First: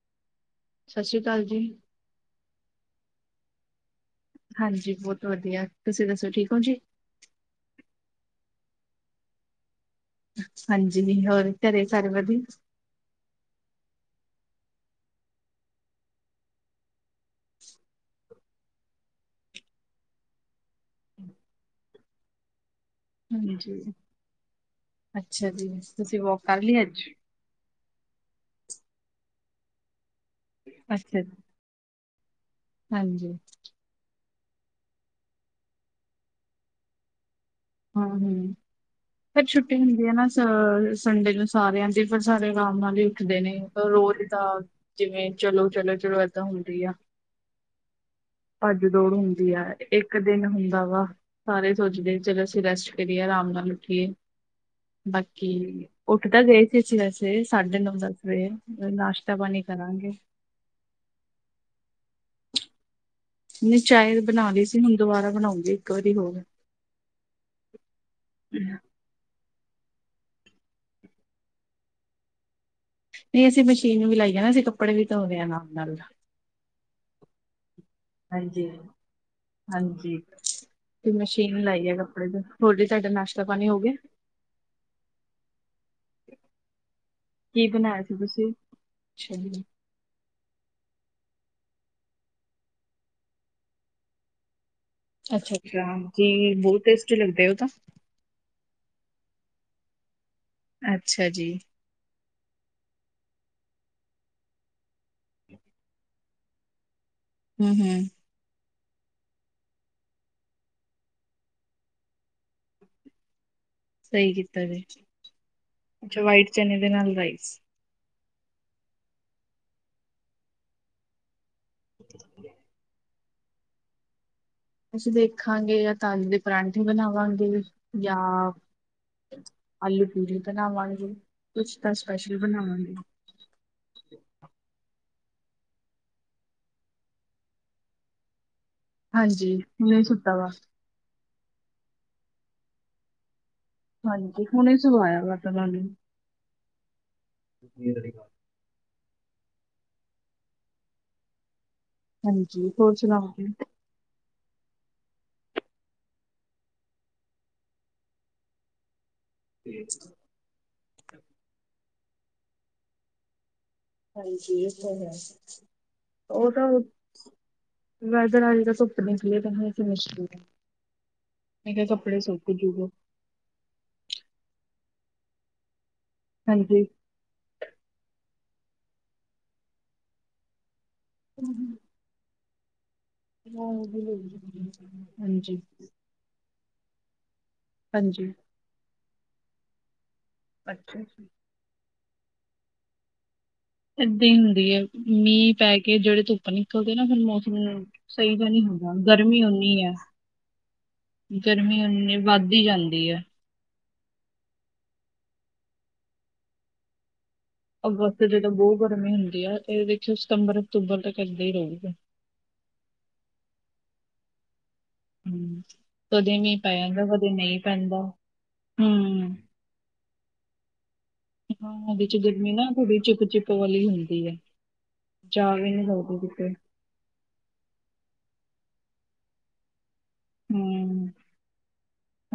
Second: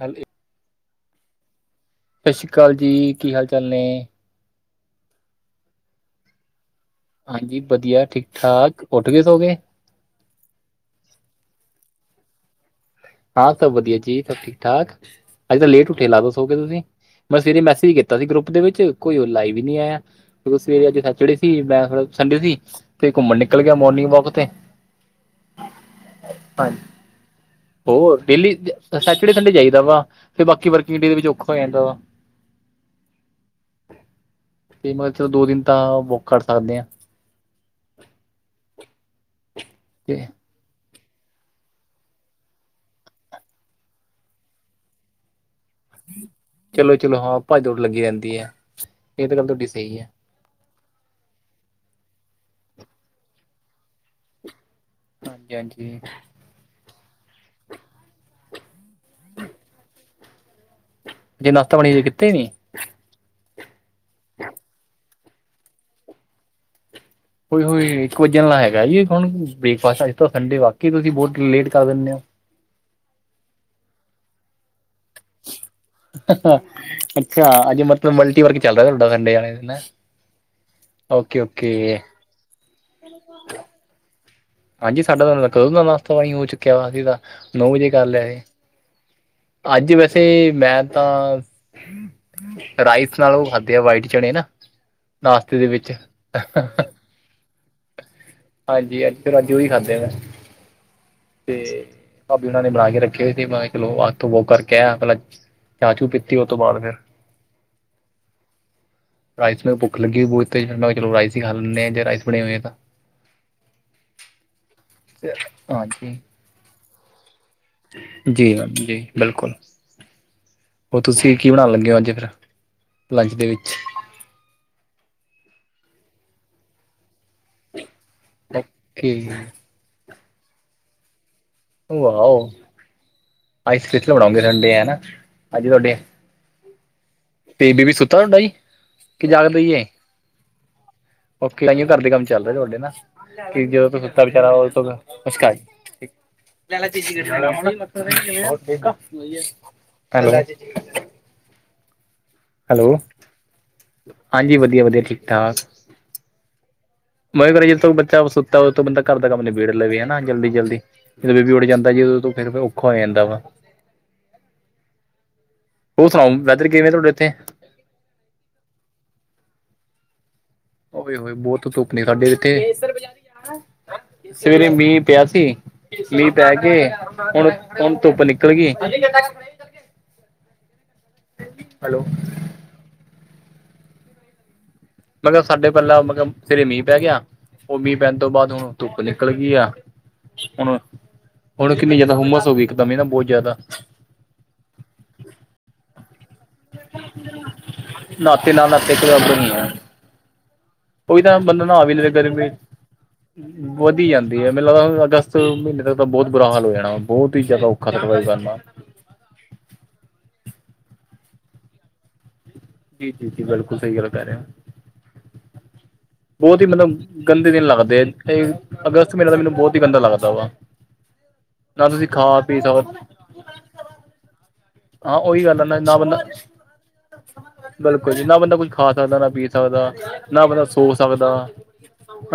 ਹਾਂਜੀ [unintelligible] ਸਤਿ ਸ਼੍ਰੀ ਅਕਾਲ ਜੀ। ਸਤਿ ਸ਼੍ਰੀ ਅਕਾਲ ਜੀ ਕੀ ਹਾਲ ਚਾਲ ਨੇ ਹਾਂਜੀ ਬਹੁਤ ਵਧੀਆ ਤੁਸੀਂ ਦੱਸੋ ਠੀਕ ਹੋ ਜੀ ਹਾਂਜੀ ਵਧੀਆ ਠੀਕ ਠਾਕ ਉੱਠ ਗਏ ਸੋ ਗਏ ਹਾਂਜੀ ਨੀ ਹੋਰ ਘਰੇ ਸਾਰੇ ਵਧੀਆ ਹਾਂ ਸਭ ਵਧੀਆ ਜੀ ਸਭ ਠੀਕ ਠਾਕ ਅੱਜ ਤਾਂ ਲੇਟ ਉੱਠੇ ਲਾ ਦੋ ਸ ਹੋ ਕੇ ਤੁਸੀਂ ਮੈਂ ਸਵੇਰੇ ਮੈਸੇਜ ਕੀਤਾ ਸੀ ਗਰੁੱਪ ਦੇ ਵਿੱਚ ਕੋਈ ਉਹ ਲਾਈਵ ਵੀ ਨਹੀਂ ਆਇਆ ਕਿਉਂਕਿ ਸਵੇਰੇ ਅੱਜ ਸੈਚਡੇ ਸੀ ਮੈਂ ਥੜਾ ਸੰਡੇ ਸੀ ਤੇ ਘੁੰਮਣ ਨਿਕਲ ਗਿਆ ਹਾਂਜੀ। ਮੋਰਨਿੰਗ ਵਾਕ ਤੇ ਅੱਛਾ ਜੀ। ਤੁਸੀਂ ਵੋਕ ਕਰ ਹਜੀ ਲਈ ਅੱਜ? ਉਹ ਡੇਲੀ ਸੈਚਡੇ ਸੰਡੇ ਜਾਈਦਾ ਵਾ ਫਿਰ ਬਾਕੀ ਵਰਕਿੰਗ ਡੇ ਦੇ ਅੱਛਾ ਵਿੱਚ ਜੀ, ਔਖਾ ਹੋ ਜਾਂਦਾ ਵਾ ਹਾਂਜੀ। ਮਤਲਬ ਦੋ ਦਿਨ ਤਾਂ ਵੁੱਕ ਕਰ ਸਕਦੇ ਹਾਂ ਹਮ-ਹਮ ਫਿਰ ਛੁੱਟੀ ਹੁੰਦੀ ਹੈ ਤੇ ਨਾ ਅਹ ਸੰਡੇ ਨੂੰ ਸਾਰਿਆਂ ਦੀ ਫਿਰ ਸਾਰੇ ਆਰਾਮ ਨਾਲ ਹੀ ਉੱਠਦੇ ਨੇ ਰੋਜ਼ ਦਾ ਜਿਵੇਂ ਚਲੋ-ਚਲੋ ਦ ਹੁੰਦੀ ਆ ਚਲੋ ਚਲੋ ਹਾਂ ਭੱਜ ਦੌੜ ਲੱਗੀ ਰਹਿੰਦੀ ਹੈ ਭੱਜ ਦੌੜ ਇਹ ਤਾਂ ਗੱਲ ਹੁੰਦੀ ਆ ਤੁਹਾਡੀ ਸਹੀ ਹੈ ਇੱਕ ਦਿਨ ਹੁੰਦਾ ਵਾ ਸਾਰੇ ਸੋਚਦੇ ਚਲੋ ਅਸੀਂ ਰੈਸਟ ਕਰੀਏ ਆਰਾਮ ਨਾਲ ਉੱਠੀਏ ਹਾਂਜੀ ਬਾਕੀ ਹਾਂਜੀ ਉੱਠ ਤਾਂ ਗਏ ਸੀ ਅਸੀਂ ਵੈਸੇ ਸਾਢੇ ਨੌ ਦਸ ਵਜੇ ਨਾਸ਼ਤਾ ਪਾਣੀ ਕਰਾਂਗੇ ਜੇ ਨਾਸ਼ਤਾ ਪਾਣੀ ਕੀਤਾ ਹੀ ਨੀ ਨਹੀਂ ਚਾਹੇ ਬਣਾ ਲਈ ਸੀ ਹੁਣ ਦੁਬਾਰਾ ਬਣਾਉਂਗੀ ਇੱਕ ਵਾਰੀ ਹੋਰ ਕੋਈ ਹੋ ਇੱਕ ਵੱਜਣ ਨਾਲ ਹੈਗਾ ਜੀ ਹੁਣ ਬ੍ਰੇਕਫਾਸਟ ਅੱਜ ਤੋਂ ਸੰਡੇ ਵਾਕਈ ਤੁਸੀਂ ਬਹੁਤ ਲੇਟ ਕਰ ਦਿੰਦੇ ਹੋ ਨਹੀਂ ਅਸੀਂ ਮਸ਼ੀਨ ਵੀ ਲਾਈਏ ਨਾ ਅਸੀਂ ਕੱਪੜੇ ਵੀ ਧੋਦੇ ਹਾਂ ਨਾਲ ਨਾਲ ਅੱਛਾ ਅੱਜੇ ਮਤਲਬ ਮਲਟੀ ਵਰਕ ਚੱਲਦਾ ਹੈ ਤੁਹਾਡਾ ਸੰਡੇ ਵਾਲੇ ਦਿਨ ਜੀ ਤੇ ਓਕੇ ਮਸ਼ੀਨ ਲਾਈ ਆ ਓਕੇ ਕੱਪੜੇ ਚ ਹੋਰ ਜ ਤੁਹਾਡਾ ਨਾਸ਼ਤਾ ਪਾਣੀ ਹੋ ਗਿਆ ਹਾਂਜੀ ਸਾਡਾ ਤਾਂ ਕਦੋਂ ਦਾ ਨਾਸ਼ਤਾ ਪਾਣੀ ਹੋ ਚੁੱਕਿਆ ਵਾ ਸੀ ਤਾਂ ਕੀ ਨੌ ਵਜੇ ਬਣਾਇਆ ਕਰ ਲਿਆ ਸੀ ਤੁਸੀਂ ਅੱਛਾ ਜੀ ਅੱਜ ਵੈਸੇ ਮੈਂ ਤਾਂ ਰਾਈਸ ਨਾਲ ਉਹ ਖਾਦੇੇ ਆ ਵਾਈਟ ਚਣੇ ਨਾ ਅੱਛਾ ਨਾਸ਼ਤੇ ਦੇ ਵਿੱਚ ਅੱਛਾ ਜੀ ਬਹੁਤ ਟੇਸਟੀ ਲੱਗਦਾ ਹੈ ਉਹ ਤਾਂ ਹਾਂਜੀ ਅੱਜ ਫਿਰ ਅੱਜ ਉਹੀ ਖਾਧੇ ਵੀ ਅੱਛਾ ਜੀ ਤੇ ਭਾਬੀ ਹਨਾਂ ਨੇ ਬਣਾ ਕੇ ਰੱਖੇ ਹੋਏ ਸੀ ਬਾਹਰ ਲੋਕ ਆ ਕੇ ਉਹ ਕਰਕੇ ਆਇ ਪਹਿਲਾਂ ਚਾਹ ਪੀਤੀ ਉਹ ਤੋਂ ਬਾਅਦ ਫਿਰ ਹਮ ਹਮ ਹੂੰ ਰਾਈਸ ਮ ਭੁੱਖ ਲੱਗੀ ਹੋਈ ਬਹੁਤ ਤੇਜ਼ ਚੋ ਰਾਈ ਹੀ ਖਾ ਲੈਂਦੇ ਹ ਜਾਂ ਰਾਈਸ ਬਣੇ ਹੋਏ ਹੈ ਤਾਂ ਸਹੀ ਕੀਤਾ ਹਾਂਜੀ ਜੀ ਵਾਈਟ ਚਨ ਦੇ ਨਾਲ ਰਾਈਸ ਜੀ ਮੈਮ ਜੀ ਬਿਲਕੁਲ ਉਹ ਤੁਸੀਂ ਕੀ ਬਣਾ ਲੈਂਦੇ ਅੱਜ ਫਿਰ ਲੰਚ ਦੇ ਵਿੱਚ ਅਸੀਂ ਦੇਖਾਂਗੇ ਜਾਂ ਆਲੂ ਦੇ ਪਰਾਂਠੇ ਬਣਾਵਾਂਗੇ ਜਾਂ ਓਕੇ ਆਲੂ ਪੂਰੀ ਬਣਾਵਾਂਗੇ ਕੁਛ ਤਾਂ ਸਪੈਸ਼ਲ ਬਣਾਵਾਂਗੇ ਆਈਸ ਕਿੱਥੇ ਬਣਾਉਂਗੇ ਸੰਡੇ ਹਨਾ ਅੱਜ ਤੁਹਾਡੇ ਤੇ ਬੇਬੀ ਸੁੱਤਾ ਤੁਹਾਡਾ ਜੀ ਕਿ ਹਾਂਜੀ ਹੁਣ ਇਹ ਸੁੱਤਾ ਵਾ ਓਖੇ ਆਓ ਘਰ ਦੇ ਕੰਮ ਚੱਲ ਰਿਹਾ ਤੁਹਾਡੇ ਨਾ ਜਦੋਂ ਤੂੰ ਸੁੱਤਾ ਹਾਂਜੀ ਵਿਚਾਰਾ ਹੁਣੇ ਉਦੋਂ ਸਵਾਇਆ ਵਾ ਮੁਸ਼ਕਾਈ ਤੁਹਾਨੂੰ ਜੀ ਹਾਂਜੀ ਹੋਰ ਹੈਲੋ ਸੁਣਾਓ ਜੀ ਹਾਂਜੀ, ਵਧੀਆ- ਵਧੀਆ। ਠੀਕ- ਠਾਕ। ਮੈਂ ਕੇ ਰਿਆ, ਜਦੋਂ ਬੱਚਾ ਸੁੱਤਾ ਹੋ, ਤੋ ਬੰਦਾ, ਘਰ ਦਾ ਕੰਮ ਨਬੇੜ ਲਵੇ, ਹਨਾ। ਜਲਦੀ- ਜਲਦੀ, ਜਦੋਂ ਬੇਬੀ ਉੱਠ ਜਾਂਦਾ ਜੀ, ਉਦੋਂ ਫੇਰ ਔਖਾ ਹੋ ਜਾਂਦਾ ਵਾ। ਹਾਂਜੀ, ਇਸੇ ਹੀ ਹੈ। ਹੋਰ ਸੁਣਾਓ ਉਹ, ਵੈਦਰ ਤਾਂ। ਕਿਵੇਂ ਤੁਹਾਡੇ ਇੱਥੇ ਮੈਂ ਕਿਹਾ ਧੁੱਪ ਨਿਕਲੀ ਅੱਜ ਓਏ ਹੀ, ਬਹੁਤ ਧੁੱਪ ਨੇ ਸਾਡੇ ਇੱਥੇ। ਜੂਗੇ ਸਵੇਰੇ ਮੀਂਹ, ਪਿਆ ਸੀ। ਮੀਹ ਪੈ ਕੇ। ਹਾਂਜੀ ਹੁਣ, ਹੁਣ ਧੁੱਪ, ਨਿਕਲ ਗਈ। ਹੂੰ। ਹੈਲੋ। ਹਾਂ [unintelligible] ਬੋਲੋ ਮੈਂ ਕਿਹਾ ਸਾਡੇ ਪਹਿਲਾਂ, ਮਤਲਬ ਸਵੇਰੇ ਮੀਂਹ ਪੈ ਗਿਆ। ਉਹ ਮੀਂਹ ਪੈਣ ਤੋਂ ਬਾਅਦ, ਹੁਣ ਧੁੱਪ ਨਿਕਲ ਗਈ ਆ। ਹੁਣ ਅੱਛਾ ਜੀ। ਹੁਣ, ਕਿੰਨੀ ਜ਼ਿਆਦਾ, ਹੁੰਮਸ ਹੋ ਗਈ। ਇੱਕਦਮ ਹੀ ਨਾ, ਬਹੁਤ ਜ਼ਿਆਦਾ। ਏਦਾਂ ਹੀ ਹੁੰਦੀ ਹੈ। ਮੀਂਹ ਪੈ, ਕੇ ਜਿਹੜੇ ਧੁੱਪ। ਨਿਕਲਦੇ ਨਾ ਫੇਰ, ਮੌਸਮ ਸਹੀ ਤਾਂ ਨਹਾਤੇ ਨੀ ਨਾਲ ਨਹਾਤੇ ਹੁੰਦਾ। ਘਬਰਾਹਟ ਗਰਮੀ ਬਣੀ ਆ ਓਨੀ ਹੈ। ਉਹੀ ਤਾਂ ਬੰਦਾ ਗਰਮੀ ਨਹਾ ਵੀ ਲਵੇ ਐਨੀ, ਵੱਧ ਗਰਮੀ ਦੀ ਹੀ, ਜਾਂਦੀ ਹੈ। ਵਧੀ ਜਾਂਦੀ ਹੈ। ਮੈਨੂੰ ਲੱਗਦਾ ਅਗਸਤ ਮਹੀਨੇ, ਤੱਕ ਤਾਂ ਬਹੁਤ ਬੁਰਾ, ਹਾਲ ਹੋ ਜਾਣਾ। ਬਹੁਤ ਹੀ, ਜਿਆਦਾ। ਅਗਸਤ ਚ ਤਾਂ ਬਹੁਤ ਗਰਮੀ ਹੁੰਦੀ ਆ। ਇਹ ਦੇਖਿਓ ਸਤੰਬਰ, ਅਕਤੂਬਰ ਤੱਕ ਇੱਦਾਂ ਹੀ ਰਹੂ। ਜੀ, ਜੀ- ਜੀ ਬਿਲਕੁਲ, ਸਹੀ ਗੱਲ ਕਰਹਿ ਰਹੇ ਹੋ। ਹੂੰ। ਕਦੇ ਮੀਂਹ ਬਹੁਤ ਹੀ ਪੈ ਮਤਲਬ, ਜਾਂਦਾ ਕਦੇ ਗੰਦੇ ਨਹੀਂ ਦਿਨ ਪੈਂਦਾ। ਲੱਗਦੇ ਆ। ਅਗਸਤ ਮਹੀਨੇ ਦਾ, ਹੂੰ। ਮੈਨੂੰ ਬਹੁਤ ਹੀ, ਗੰਦਾ ਲੱਗਦਾ ਵਾ। ਹਾਂ। ਨਾ ਉਹਦੇ ਤੁਸੀਂ ਚ, ਖਾ ਗਰਮੀ ਪੀ ਨਾ, ਸਕੋ ਥੋੜੀ ਚਿਪ- ਚਿਪ ਵਾਲੀ ਹੁੰਦੀ ਐ। ਹਾਂ, ਉਹੀ ਗੱਲ ਹੈ ਨਾ। ਨਾ, ਬੰਦਾ ਬਿਲਕੁਲ ਜੀ। ਨਾ ਬੰਦਾ ਕੁੱਝ ਖਾ ਸਕਦਾ, ਨਾ ਪੀ ਸਕਦਾ। ਨਾ ਬੰਦਾ ਸੋ ਹੂੰ। ਸਕਦਾ,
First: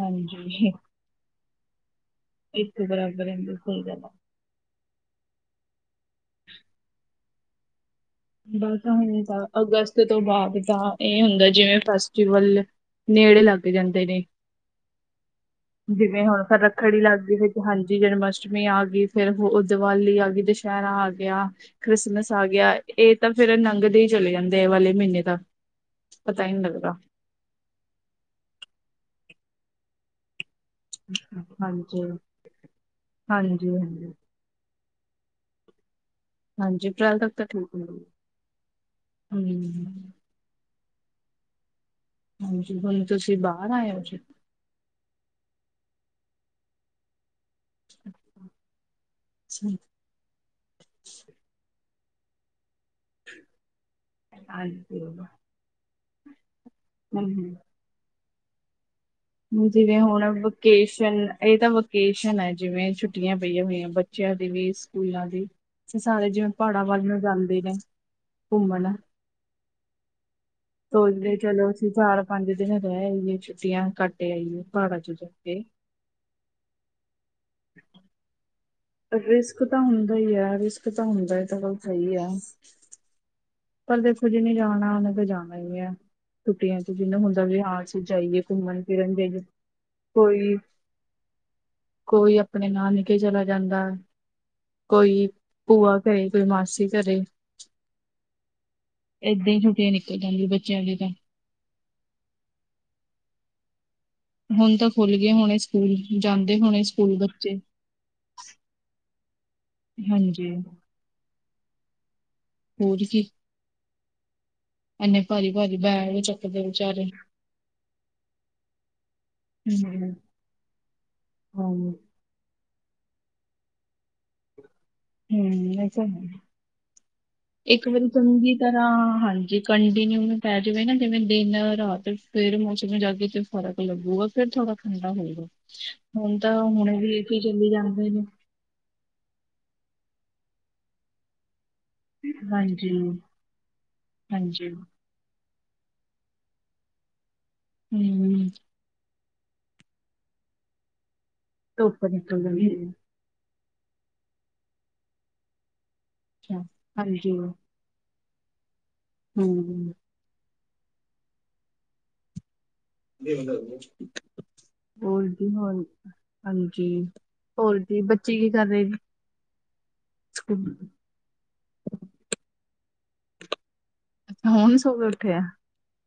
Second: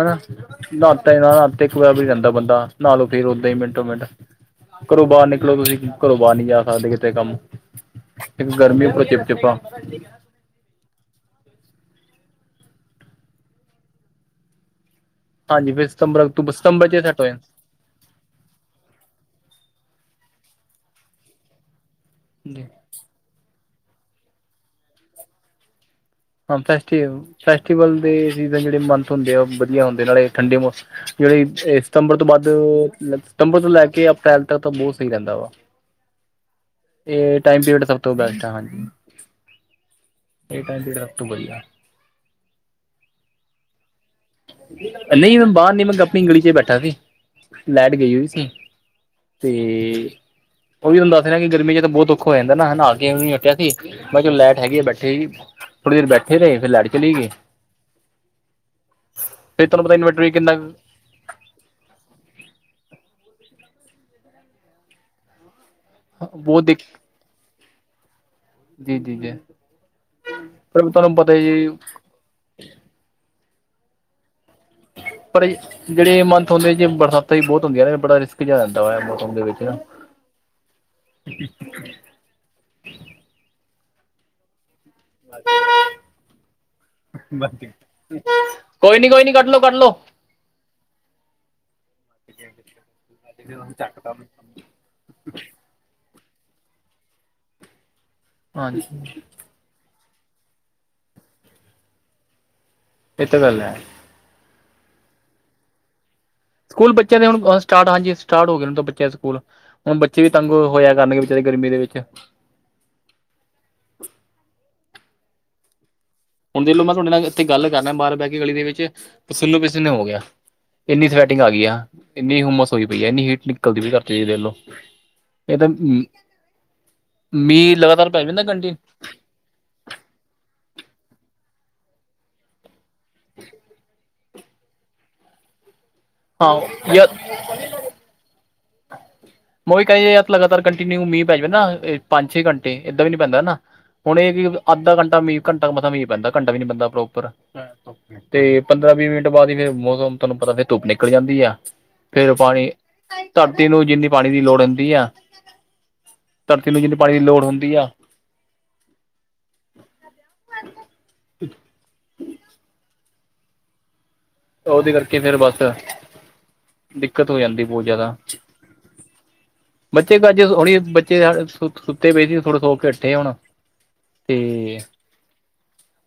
ਹਨਾ। ਨਾਤੇ, ਨਾ ਨਾਤੇ ਇੱਕ ਬਰਾਬਰ ਹੀ ਹੈ। ਬੰਦਾ ਇੱਕ ਨਾਲੋਂ, ਬਰਾਬਰ ਫੇਰ ਉਦੇ ਹੀ ਰਹਿੰਦੀ ਸਹੀ ਮਿੰਟੋ- ਗੱਲ ਮਿੰਟ। ਆ। ਘਰੋਂ ਬਾਹਰ ਨਿਕਲੋ ਤੁਸੀਂ, ਘਰੋਂ ਬਾਹਰ ਨਹੀ ਜਾ ਸਕਦੇ। ਕਿਤੇ ਕੰਮ। ਇੱਕ ਬਹੁ ਗਰਮੀ ਤਾਂ, ਉੱਪਰੋਂ ਹੁਣੇ ਚਿਪ ਤਾਂ, ਅਗਸਤ ਚਿਪਾ ਤੋਂ ਬਾਅਦ ਤਾਂ। ਇਹ ਹੁੰਦਾ, ਜਿਵੇਂ ਫੈਸਟੀਵਲ, ਨੇੜੇ ਲੱਗ ਜਾਂਦੇ ਨੇ। ਹਾਂਜੀ ਫਿਰ ਜਿਵੇਂ ਸਤੰਬਰ ਹੁਣ, ਅਕਤੂਬਰ ਸਤੰਬਰ ਰੱਖੜੀ ਚ ਸੈੱਟ ਹੋ ਲੱਗ ਗਈ। ਜਾਣ ਹਾਂਜੀ। ਜਨਮ- ਅਸ਼ਟਮੀ ਆ ਗਈ। ਫੇ ਉਹ ਦੀਵਾਲੀ ਆ ਗਈ, ਦੁਸਹਿਰਾ ਆ ਗਿਆ। ਕ੍ਰਿਸਮਸ। ਆ ਜੀ ਗਿਆ। ਇਹ ਤਾਂ ਫੇਰ ਨੰਗਦੇ ਹੀ, ਚਲੇ ਜਾਂਦੇ। ਆ ਵਾਲੇ ਮਹੀਨੇ ਤਾਂ। ਪਤਾ ਹੀ ਹਾਂ, ਨਹੀਂ ਫੈਸ ਲੱਗਦਾ ਫੈਸਟੀਵਲ ਦੇ ਸੀਜ਼ਨ, ਜਿਹੜੇ ਮੰਥ ਹੁੰਦੇ ਆ। ਉਹ ਵਧੀਆ ਹੁੰਦੇ ਆ, ਨਾਲੇ ਠੰਡੇ। ਜਿਵੇਂ ਹਾਂਜੀ ਸਤੰਬਰ ਤੋਂ ਬਧ, ਸਤੰਬਰ ਹਾਂਜੀ ਤੋਂ ਲੈ ਕੇ, ਹਾਂਜੀ ਅਪ੍ਰੈਲ ਤੱਕ ਤਾਂ, ਬਹੁਤ ਸਹੀ ਰਹਿੰਦਾ ਵਾ। ਹਾਂਜੀ ਅਪ੍ਰੈਲ ਤੱਕ ਇਹ ਤਾਂ ਟਾਈਮ ਠੀਕ ਪੀਰੀਅਡ, ਸਭ ਹੁੰਦੀ ਤੋਂ ਬੈਸਟ ਆ ਜੀ। ਹਮ ਇਹ, ਟਾਈਮ ਪੀਰੀਅਡ, ਸਭ ਤੋਂ ਵਧੀਆ। ਹਾਂਜੀ। ਹੁਣ ਤੁਸੀਂ, ਬਾਹਰ ਆਏ ਹੋ ਜੀ। ਨਹੀਂ ਮੈਂ ਬਾਹਰ ਨੀ। ਮੈਂ ਤ ਆਪਣੀ ਗਲੀ ਚ ਬੈਠਾ ਸੀ। ਲੈਟ ਗਈ ਹੋਈ ਸੀ। ਤੇ ਜੀ ਉਹ ਵੀ ਤੁਹਾਨੂੰ, ਦੱਸਣਾ ਕਿ, ਗਰਮੀ ਚ ਤੇ, ਬਹੁਤ ਔਖਾ ਹੋ ਜਾਂਦਾ। ਹਨਾ। ਹੁਣੇ ਉੱਠਿਆ ਸੀ। ਮੈਂ ਕਿਹਾ ਲਾਈਟ ਹੈਗੀ ਆ ਹਾਂਜੀ ਬੈਠੇ ਸੀ। ਥੋੜੀ ਦੇਰ ਬੈਠੇ ਰਹੇ, ਫੇਰ ਲਾਈਟ ਚਲੀ ਗਈ ਆ। ਹਮ ਫਿਰ ਤੁਹਾਨੂੰ ਪਤਾ ਜਿਵੇਂ ਇਨਵਰਟਰ ਹੁਣ, ਵੀ ਕਿੰਨਾ ਵਿਕੇਸ਼ ਇਹ ਤਾਂ ਵੋਕੇਸ਼ਨ ਹੈ, ਜਿਵੇਂ। ਛੁੱਟੀਆਂ, ਪਈਆਂ ਹੋਈਆਂ ਬੱਚਿਆਂ ਦੀ ਵੀ, ਸਕੂਲਾਂ ਦੀ। ਸਾਰੇ ਜਿਵੇਂ, ਉਹ ਦੇਖ ਪਹਾੜਾਂ ਵੱਲ ਨੂੰ, ਜਾਂਦੇ ਨੇ। ਘੁੰਮਣ। ਜੀ ਜੀ ਜੀ ਪਰ ਤੁਹਾਨੂੰ ਪਤਾ ਸੋਚਦੇ ਜੀ ਚੱਲੋ ਅਸੀਂ, ਸਾਰ- ਪੰਜ ਦਿਨ ਰਹਿ ਆਈਏ। ਛੁੱਟੀਆਂ ਘੱਟ ਆਈਏ ਪਹਾੜਾਂ ਚ, ਜਾ ਪਰ ਕੇ। ਜਿਹੜੇ ਮੰਥ ਹੁੰਦੇ ਜੇ, ਬਰਸਾਤਾ ਹੀ, ਬਹੁਤ ਹੁੰਦੀਆਂ ਨੇ, ਬੜਾ ਰਿਸਕੀ ਜਿਹਾ। ਵਾ ਮੌਸਮ ਦੇ ਰਿਸਕ ਵਿੱਚ ਨਾ ਤਾਂ ਹੁੰਦਾ ਹੀ ਹੈ। ਰਿਸਕ ਤਾਂ ਹੁੰਦਾ ਹੀ, ਤਾਂ ਗੱਲ ਸਹੀ ਆ। ਪਰ ਰਿਸਕ ਚ, ਨੀ ਜਾਣਾ। ਜਾਣਾ ਹੀ ਹੈ ਛੁੱਟੀਆਂ ਚ ਜਿਨੂੰ ਹੁੰਦਾ ਹਾਂ ਅਸੀਂ ਜਾਈਏ ਘੁੰਮਣ ਕੋਈ ਨੀ ਫਿਰਨ ਕੋਈ ਨੀ ਮੇਲੇ ਕੱਢ ਲੋ ਕੱਢ ਲੋ ਕੋਈ ਕੋਈ ਆਪਣੇ ਨਾਨਕੇ ਚਲਾ ਜਾਂਦਾ ਹੈ ਕੋਈ ਭੂਆ ਘਰੇ ਕੋਈ ਮਾਸੀ ਘਰੇ ਹਾਂਜੀ ਇਦਾਂ ਹੀ ਛੁੱਟੀਆਂ ਨਿਕਲ ਜਾਂਦੀ ਬੱਚਿਆਂ ਦੀ ਤਾਂ ਇਹ ਤਾਂ ਗੱਲ ਹੈ ਹੁਣ ਤਾਂ ਖੁੱਲ ਗਏ ਹੋੁਣੇ ਸਕੂਲ ਜਾਂਦੇ ਹੋਣੇ ਸਕੂਲ ਬੱਚਿਆਂ ਦੇ ਬੱਚੇ ਹੁਣ ਸਟਾਰਟ ਹਾਂਜੀ ਸਟਾਰਟ ਹੋ ਗਏ ਬੱਚੇ ਦੇ ਸਕੂਲ ਹੁਣ ਬੱਚੇ ਵੀ ਹਾਂਜੀ ਤੰਗ ਹੋਇਆ ਕਰਨ ਤੇ ਗਰਮੀ ਦੇ ਵਿੱਚ ਹੋਰ ਕੀ ਇੰਨੇ ਭਾਜੀ ਭਾਜੀ ਬੈਗ ਹੁਣ ਚੱਕਦੇ ਦੇਖਲੋ ਮੈਂ ਤੁਹਾਡੇ ਵਿਚਾਰੇ ਨਾਲ ਇੱਥੇ ਗੱਲ ਕਰਨਾ ਬਾਹ ਬਹਿ ਕੇ ਗਲੀ ਦੇ ਵਿੱਚ ਪਸੀਨੋ ਪਸੀਨੀ ਹੋ ਹੂੰ, ਗਿਆ ਇੰਨੀ ਸੈਟਿੰਗ ਆ ਗਈ ਹਾਂ, ਆ ਹੂੰ, ਇੰਨੀ ਹੁੰਮਸ ਹੋਈ ਪਈ ਹੈ ਇੰਨੀ ਹੀਟ ਨਿਕਲਦੀ ਪਈ ਰਾਤੀ ਦੇਖ ਲਓ ਇਹ ਤਾਂ [unintelligible] ਹੈ। ਇੱਕ ਵਾਰੀ ਜਾਂਦਾ ਚੰਗੀ ਕੰਟੀਨ ਤਰ੍ਹਾਂ ਹਾਂਜੀ ਕੰਟੀਨਿਊ ਨੂੰ ਪੈ ਜਾਵੇ ਨਾ ਜਿਵੇਂ ਦਿਨ ਰਾਤ ਫਿਰ ਮੌਸਮ ਜਾ ਕੇ ਤੇ ਫਰਕ ਲੱਗੂਗਾ ਫਿਰ ਥੋੜਾ ਠੰਡਾ ਹੋਊਗਾ ਹੁਣ ਤਾਂ ਹਾਂ ਹੁਣੇ ਵੀ ਇਹੋ ਚਲੀ ਜਾਂਦੇ ਨੇ ਮ ਵੀ ਕਹਿ ਲਗਾਤਾਰ ਕੰਟੀਨਿਊ ਮੀਂਹ ਪੈ ਜਾਵੇ ਨਾ ਪੰਜ ਛੇ ਘੰਟੇ ਹਾਂਜੀ। ਇਦਾਂ ਵੀ ਨਹੀਂ ਪੈਂਦਾ ਨਾ ਹੁਣ ਇਹ ਹਾਂਜੀ, ਅੱਧਾ ਘੰਟਾ ਘੰਟਾ ਮਤਾ ਮੀਂਹ ਪੈਂਦਾ ਘੰਟਾ ਵੀ ਨਹੀਂ ਬੰਦਾ ਪ੍ਰੋਪਰ ਹੂੰ, ਤੇ ਪੰਦਰਾਂ ਵੀਹ ਮਿੰਟ ਬਾਅਦ ਮੌਸਮ ਪਤਾ ਧੁੱਪ ਨਿਕਲ ਜਾਂਦੀ ਆ ਧੁੱਪ ਫਿਰ ਨਿਕਲ ਜਾਂਦੀ ਪਾਣੀ ਹੈ ਧਰਤੀ ਨੂੰ ਜਿੰਨੀ ਪਾਣੀ ਦੀ ਲੋੜ ਹੁੰਦੀ ਆ ਅੱਛਾ। ਧਰਤੀ ਨੂੰ ਜਿਹਨੂੰ ਪਾਣੀ ਦੀ ਹਾਂਜੀ, ਲੋੜ ਹੂ ਹੂ,,, [unintelligible] ਉਹਦੇ ਕਰਕੇ ਹੋਰ ਫਿਰ ਕੀ ਬਸ ਹੋਰ ਹਾਂਜੀ ਦਿੱਕਤ ਹੋ ਜਾਂਦੀ ਹੋਰ ਬਹੁਤ ਕੀ ਜ਼ਿਆਦਾ ਬੱਚੇ ਕੀ ਕਰ ਰਹੇ ਨੇ ਬੱਚੇ ਤਾਂ ਅੱਜ ਹੁਣੇ ਬੱਚੇ ਸੁੱਤੇ ਪਏ ਸੀ ਥੋੜੇ ਤੋਂ ਸੋ ਕੇ ਹੱਟੇ ਹੁਣ ਹੁਣ ਤੇ ਸੋ ਕੇ ਉੱਠਿਆ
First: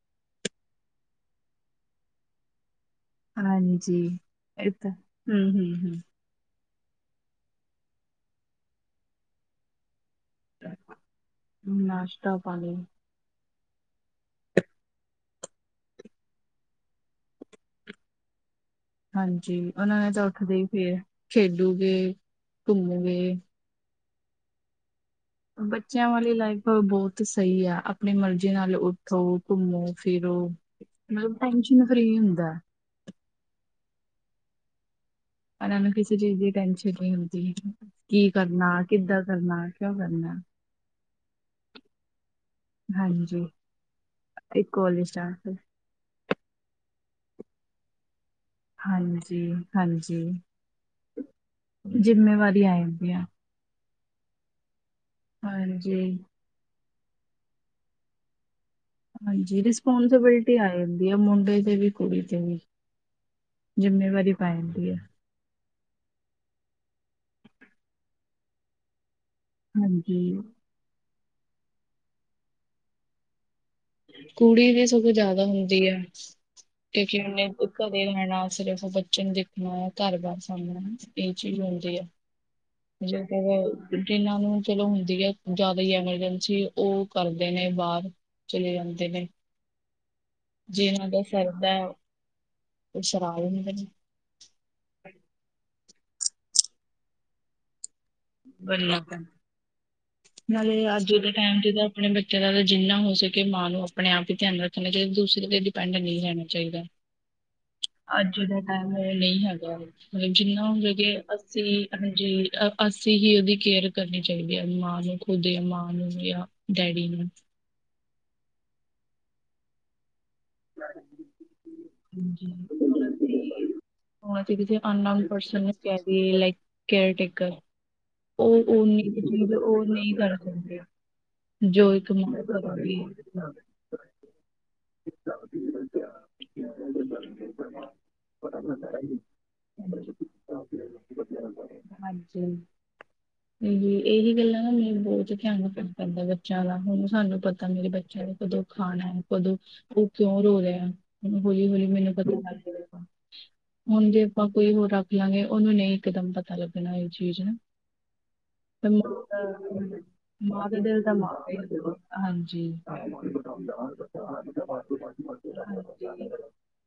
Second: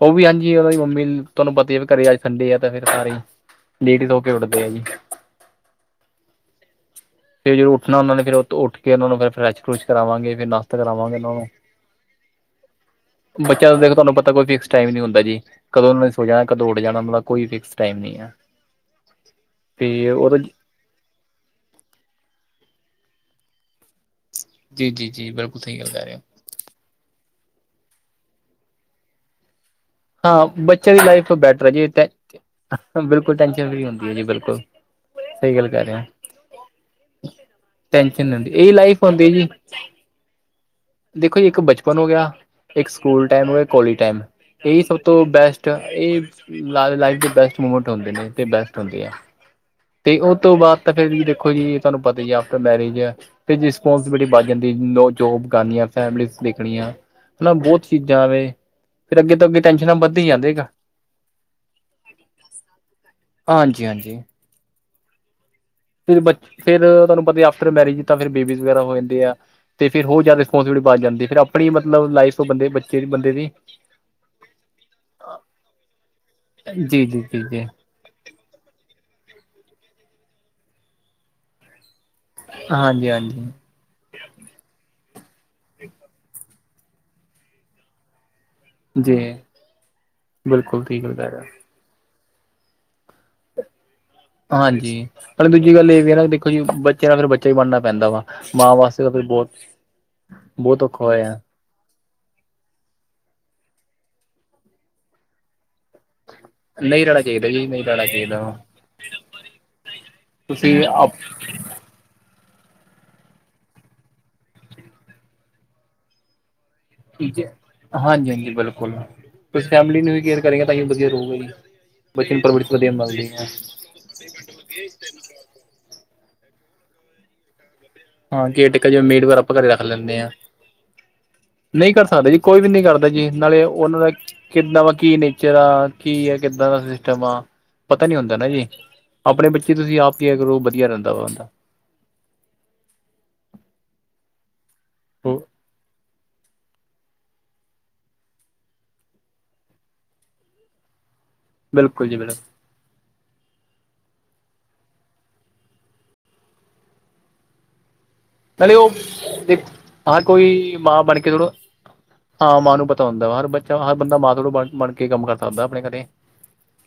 ਉਹ ਵੀ ਹਾਂਜੀ ਉਹਨਾਂ ਦੀ ਮੰਮੀ ਤੁਹਾਨੂੰ ਪਤਾ ਘਰੇ ਅੱਜ ਸੰਡੇ ਆ ਤਾ ਫਿਰ ਸਾਰੇ ਹਾਂਜੀ ਲੇਟ ਹੀ ਸੋ ਕੇ ਉੱਠਦੇ ਆ ਇਹ ਜੀ ਤਾਂ ਹੂ ਹੂ ਤੇ ਫਿਰ ਉੱਠਣਾ ਉਹਨਾਂ ਨੇ ਉੱਠ ਕੇ ਫਰੈਸ਼ ਫਰੈਸ਼ ਕਰਾਵਾਂਗੇ ਤੇ ਨਾਸਤਾ ਕਰਾਵਾਂਗੇ ਉਹਨਾਂ ਨੂੰ ਹੂੰ, ਨਾਸ਼ਤਾ ਪਾਣੀ ਬੱਚਾ ਦੇਖ ਤੁਹਾਨੂੰ ਪਤਾ ਕੋਈ ਫਿਕਸ ਟਾਈਮ ਨਹੀਂ ਹੁੰਦਾ ਜੀ ਕਦੋਂ ਉਹਨਾਂ ਨੇ ਸੋਚਿਆ ਉਠ ਜਾਣਾ ਹੁੰਦਾ ਕੋਈ ਫਿਕਸ ਟਾਈਮ ਨਹੀਂ ਕਿਆ ਹਾਂਜੀ ਉਹਨਾਂ ਨੇ ਵੱਖਰੇ ਪਏ ਖੇਡੋਗੇ ਧੂਲੇ ਵੇ ਜੀ ਜੀ ਜੀ ਬਿਲਕੁਲ ਸਹੀ ਗੱਲ ਕਹਿ ਬੱਚਿਆਂ ਰਹੇ ਹੋ ਵਾਲੀ ਲਾਈਫ ਬਹੁਤ ਸਹੀ ਆ ਆਪਣੀ ਮਰਜ਼ੀ ਨਾਲ ਉਥੋਂ ਘੁੰਮੋ ਫਿਰ ਹਾਂ ਉਹ ਨਾਲ ਭੈਣ ਜੀ ਇਹੀ ਹੁੰਦਾ ਆਪਾਂ ਬਿਲਕੁਲ ਟੈਸ਼ਨ ਫਰੀ ਹੁੰਦੀ ਹੈ ਜੀ ਬਿਲਕੁਲ ਸਹੀ ਗੱਲ ਇਹਨਾਂ ਕਹਿ ਨੂੰ ਰਹੇ ਹੋ ਕਿਸੇ ਚੀਜ਼ ਦੀ ਟੈਸ਼ਨ ਨਹੀਂ ਹੁੰਦੀ ਟੈਨਸ਼ਨ ਕੀ ਨਹੀਂ ਹੁੰਦੀ ਕਰਨਾ ਇਹੀ ਲਾਈਫ ਕਿੱਦਾਂ ਦਾ ਹੁੰਦੀ ਹੈ ਜੀ ਕਰਨਾ ਕਿਉਂ ਕਰਨਾ ਦੇਖੋ ਜੀ ਇੱਕ ਬਚਪਨ ਹੋ ਗਿਆ ਇਕ ਸਕੂਲ ਹਾਂਜੀ ਟਾਈਮ ਉਹ ਕੋਲਜ ਟਾਈਮ ਇਹ ਇੱਕੋ ਸਭ ਵਾਲੀ ਤੋਂ ਸਟਾਰਟ ਬੈਸਟ ਇਹ ਲਾਈਫ ਦੇ ਬੈਸਟ ਮੂਮੈਂਟ ਹੁੰਦੇ ਨੇ ਬੈਸਟ ਹਾਂਜੀ ਤੇ ਹਾਂਜੀ ਉਸ ਤੋਂ ਬਾਅਦ ਤਾ ਫਿਰ ਦੇਖੋ ਜੀ ਤੁਹਾਨੂੰ ਪਤਾ ਆਫਟਰ ਜਿੰਮੇਵਾਰੀ ਆ ਮੈਰਿਜ ਜਾਂਦੀ ਆ ਤੇ ਰਿਸਪਾਂਸੀ ਬਿਲਿਟੀ ਵੱਧ ਜਾਂਦੀ ਨੋ ਜੋਬ ਕਰਨੀ ਹਾਂਜੀ ਫੈਮਲੀ ਦੇਖਣੀਆਂ ਮਤਲਬ ਬਹੁਤ ਚੀਜ਼ਾਂ ਵੇ ਫਿਰ ਅੱਗੇ ਤੋਂ ਅੱਗੇ ਹਾਂਜੀ ਟੈਨਸ਼ਨਾਂ ਰਿਸਪੋਂਸੀ ਵੱਧ ਹੀ ਬਿਲਟੀ ਜਾਂਦੇਗਾ ਆ ਜਾਂਦੀ ਮੁੰਡੇ ਦੇ ਵੀ ਕੁੜੀ ਤੇ ਵੀ ਹਾਂਜੀ ਹਾਂਜੀ ਜਿੰਮੇਵਾਰੀ ਪੈ ਜਾਂਦੀ ਹੈ ਫਿਰ ਬੱਚੀ ਫਿਰ ਤੁਹਾਨੂੰ ਪਤਾ ਆਫਟਰ ਮੈਰਿਜ ਤਾਂ ਫਿਰ ਇਹ ਬੇਬੀ ਵਗੈਰਾ ਹੋ ਜਾਂਦੇ ਨੇ ਤੇ ਫਿਰ ਉਹ ਜਦ ਹਾਂਜੀ ਰਿਸਪੋਂਸਬਿਲੀਟੀ ਵਧ ਜਾਂਦੀ ਫਿਰ ਆਪਣੀ ਮਤਲਬ ਲਾਈਫ ਬੰਦੇ ਬੱਚੇ ਬੰਦੇ ਸੀ ਕੁੜੀ ਦੀ ਸਗੋਂ ਜਿਆਦਾ ਹੁੰਦੀ ਐ, ਜੀ ਕਿਉਂਕਿ ਜੀ ਜੀ ਜੀ ਉਨ [unintelligible] ਸਿਰਫ ਬੱਚੇ ਨੂੰ ਵੇਖਣਾ ਘਰ ਬਾਰ ਸਾਂਭਣਾਂ, ਇਹ ਚੀਜ ਹੁੰਦੀ ਐ। ਹਾਂਜੀ ਜੇ ਬ ਹਾਂਜੀ [unintelligible] ਜਿਨਾਂ ਨੂੰ ਚਲੋ ਜਿਆਦਾ ਹੀ ਐਮਰਜੈਂਸੀ ਉਹ ਕਰਦੇ ਨੇ ਬਾਹਰ ਚਲੇ ਜਾਂਦੇ ਜੀ ਨੇ ਬਿਲਕੁਲ ਠੀਕ ਜਿਨਾ ਗੱਲ ਦਾ ਹੈਗਾ ਸਰਦੈ ਉਹ [unintelligible] ਹਾਂਜੀ ਪਰ ਦੂਜੀ ਗੱਲ ਇਹ ਵੀ ਨਾ ਦੇਖੋ ਜੀ ਬੱਚੇ ਨਾ ਫਿਰ ਬੱਚਾ ਹੀ ਬਣਨਾ ਪੈਂਦਾ ਵਾ ਮਾਂ ਬਣਨਾ ਵਾਸਤੇ ਤਾਂ ਪੈਂਦਾ। ਬਹੁਤ ਨਾਲੇ ਔਖਾ ਅੱਜ ਦੇ ਹੋਇਆ ਟਾਈਮ ਚ ਤਾਂ ਜਿੰਨਾ ਹੋ ਸਕੇ ਮਾਂ ਨੂੰ ਆਪਣੇ ਆਪ ਹੀ ਧਿਆਨ ਰੱਖਣਾ ਚਾਹੀਦਾ ਦੂਸਰੇ ਤੇ ਡਪੈਂਡ ਨਹੀਂ ਰਹਿਣਾ ਚਾਹੀਦਾ ਨਹੀਂ ਰਹਿਣਾ ਚਾਹੀਦਾ ਜੀ ਨਹੀਂ ਰਹਿਣਾ ਅੱਜ ਚਾਹੀਦਾ ਵਾ ਦੇ ਟਾਇਮ ਇਹ ਨਈਂ ਹੈਗਾ, ਜਿੰਨਾ ਤੁਸੀਂ ਆਪ [unintelligible] ਅਸੀਂ ਹੀ ਉਹਦੀ ਕੇਅਰ ਕਰਨੀ ਚਾਹੀਦੀ ਆ ਮਾਂ ਨੂੰ ਦੇ ਮਾਂ ਡੈਡੀ ਨੂੰ ਹਾਂਜੀ ਬਿਲਕੁਲ ਕੋਈ ਫੈਮਲੀ ਨਹੀਂ ਹੋਈ ਗੇਅਰ ਕਰੇ ਤਾਂ ਵਧੀਆ ਰਹੂਗਾ ਜੀ ਹਾਂਜੀ ਹੁਣ ਅਸੀਂ [unintelligible] ਹੁਣ ਜੇ ਅਸੀਂ ਕਿਸੇ ਅਨਨੋਨ ਪਰਸਨ ਨੂੰ ਕਹਿ ਦਈ, ਲਾਇਕ ਕੇਅਰ ਟੇਕਰ ਹਾਂ ਕੇਅਰ ਉਹ ਟੇਕਰ ਜਿਵੇਂ ਉਨੀ ਅਸੀਂ ਕੁ ਮੇਡ ਵਗੈਰਾ ਚੀਜ਼ ਘਰੇ ਰੱਖ ਉਹ ਨਹੀਂ ਲੈਂਦੇ ਆਂ ਕਰ ਸਕਦੇ ਨਹੀਂ ਜੋ ਕਰ ਇੱਕ ਸਕਦੇ ਜੀ। ਮਾਂ ਕੋਈ ਵੀ ਨਹੀਂ ਕਰਦੀ ਕਰਦਾ ਜੀ ਹੈ ਨਾਲੇ ਉਹਨਾਂ ਦਾ ਕਿੱਦਾਂ ਵਾ, ਕੀ ਨੇਚਰ ਆ। ਕੀ ਆ, ਕਿੱਦਾਂ ਦਾ ਸਿਸਟਮ ਆ ਪਤਾ ਨੀ ਹੁੰਦਾ ਨਾ ਜੀ ਆਪਣੇ ਬੱਚੇ ਤੁਸੀਂ ਆਪ ਕਿ ਅਗਰ ੳਹ ਵਧੀਆ ਰਹਿੰਦਾ ਵਾ ਹਾਂਜੀ ਜ ਇਹੀ ਗੱਲਾਂ ਨਾ ਮੈਨੂੰ ਬਹੁਤ ਧਿਆਨ ਰੱਖਣਾ ਪੈਂਦਾ ਵ ਬੱਚਿਆਂ ਦਾ ਹੁਣ ਸਾਨੂੰ ਪਤਾ ਮੇਰੇ ਬੱਚਿਆਂ ਨੇ ਕਦੋਂ ਖਾਣੈ ਕਦੋਂ ਉਹ ਕਿਉਂ ਰੋ ਰਿਹਾ ਹੈ। ਹੌਲੀ, ਹੌਲੀ ਬਿਲਕੁਲ ਮੈਨੂੰ ਜੀ ਪਤਾ ਬਿਲਕੁਲ ਲੱਗ ਜੇਗਾ। ਹੁਣ ਜੇ ਆਪਾਂ ਕੋਈ ਹੋਰ ਰੱਖ ਲਾਂਗੇ ਉਹਨੂੰ ਨਹੀਂ ਇੱਕਦਮ ਪਤਾ ਲੱਗਣਾ ਇਹ ਚੀਜ਼। ਨਾਲੇ ਉਹ ਮਾਂ ਦਾ, ਹਰ ਮਾਂ ਕੋਈ ਦਾ ਦਿਲ ਤਾ ਬਣ ਮਾਂ ਕੇ ਦਾ ਥੋੜ੍ਹਾ ਹੀ ਹੁੰਦਾ। ਹਾਂ ਹਾਂਜੀ। ਮਾਂ ਨੂੰ ਪਤਾ ਹੁੰਦਾ ਵਾ ਹਰ ਬੱਚਾ ਹਰ ਬੰਦਾ ਮਾਂ ਤੋਂ ਬਣ ਬਣ ਕੇ ਕੰਮ ਕਰ ਸਕਦਾ ਆਪਣੇ ਘਰੇ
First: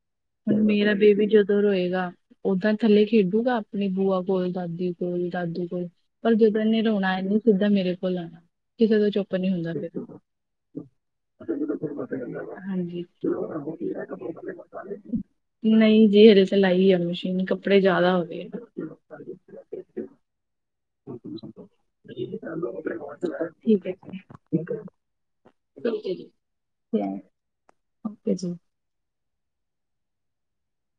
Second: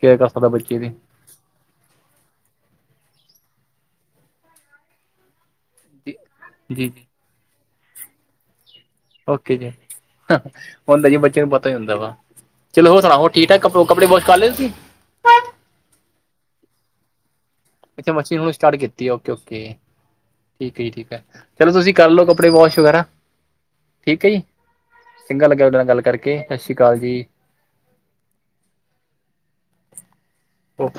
ਕੇਅਰ ਕਰ ਸਕਦਾ [unintelligible] ਬੱਚੇ ਦੀ ਮੇਰਾ ਬੇਬੀ ਜਦੋਂ ਰੋਏਗਾ, ਓਦਾਂ ਥੱਲੇ ਖੇਡੂਗਾ ਆਪਣੀ ਬੂਆ ਕੋਲ, ਦਾਦੀ ਕੋਲ, ਦਾਦੂ ਕੋਲ ਜੀ ਪਰ ਜਦੋਂ ਇਨੇ ਜੀ ਜੀ ਰੋਣੈ ਇਹਨੇ ਸਿੱਧਾ ਮੇਰੇ ਕੋਲ ਆਣੈ। ਕਿਸੇ ਤੋਂ ਚੁੱਪ ਨੀ ਓਕੇ ਜੀ ਹੁੰਦਾ ਫਿਰ ਹੁੰਦਾ ਜੀ ਬੱਚੇ ਨੂੰ [unintelligible] ਹਾਂਜੀ। ਤਹ ਕੱਪੜੋ, ਕੱਪੜੇ ਵਾਸ਼ ਕਰ ਲਏ ਤੁਸੀਂ ਨਹੀਂ ਜੀ ਹਜੇ ਤੇ ਲਾਈ ਆ ਮਸ਼ੀਨ ਕ ਅੱਛਾ, ਮਸੀ਼ਨ ਹੁਣ ਸਟਾਰਟ ਕੀਤੀ ਓਕੇ, ਓਕੇ। ਠੀਕ ਹੈ ਜੀ, ਠੀਕ ਹੈ ਚਲੋ ਤੁਸੀਂ ਕਰ ਲਉ ਕੱਪੜੇ ਵੋਸ਼ ਵਗੈਰਾ ਠੀਕ ਹੈ ਜੀ। ਚੰਗਾ ਲੱਗਿਆ ਤੁਹਾਡੇ ਨਾਲ ਗੱਲ ਕਰਕੇ 'ਸਤਿ ਸ਼੍ਰੀ ਅਕਾਲ' ਜੀ। ਓਕੇ ਜੀ। ਉਹ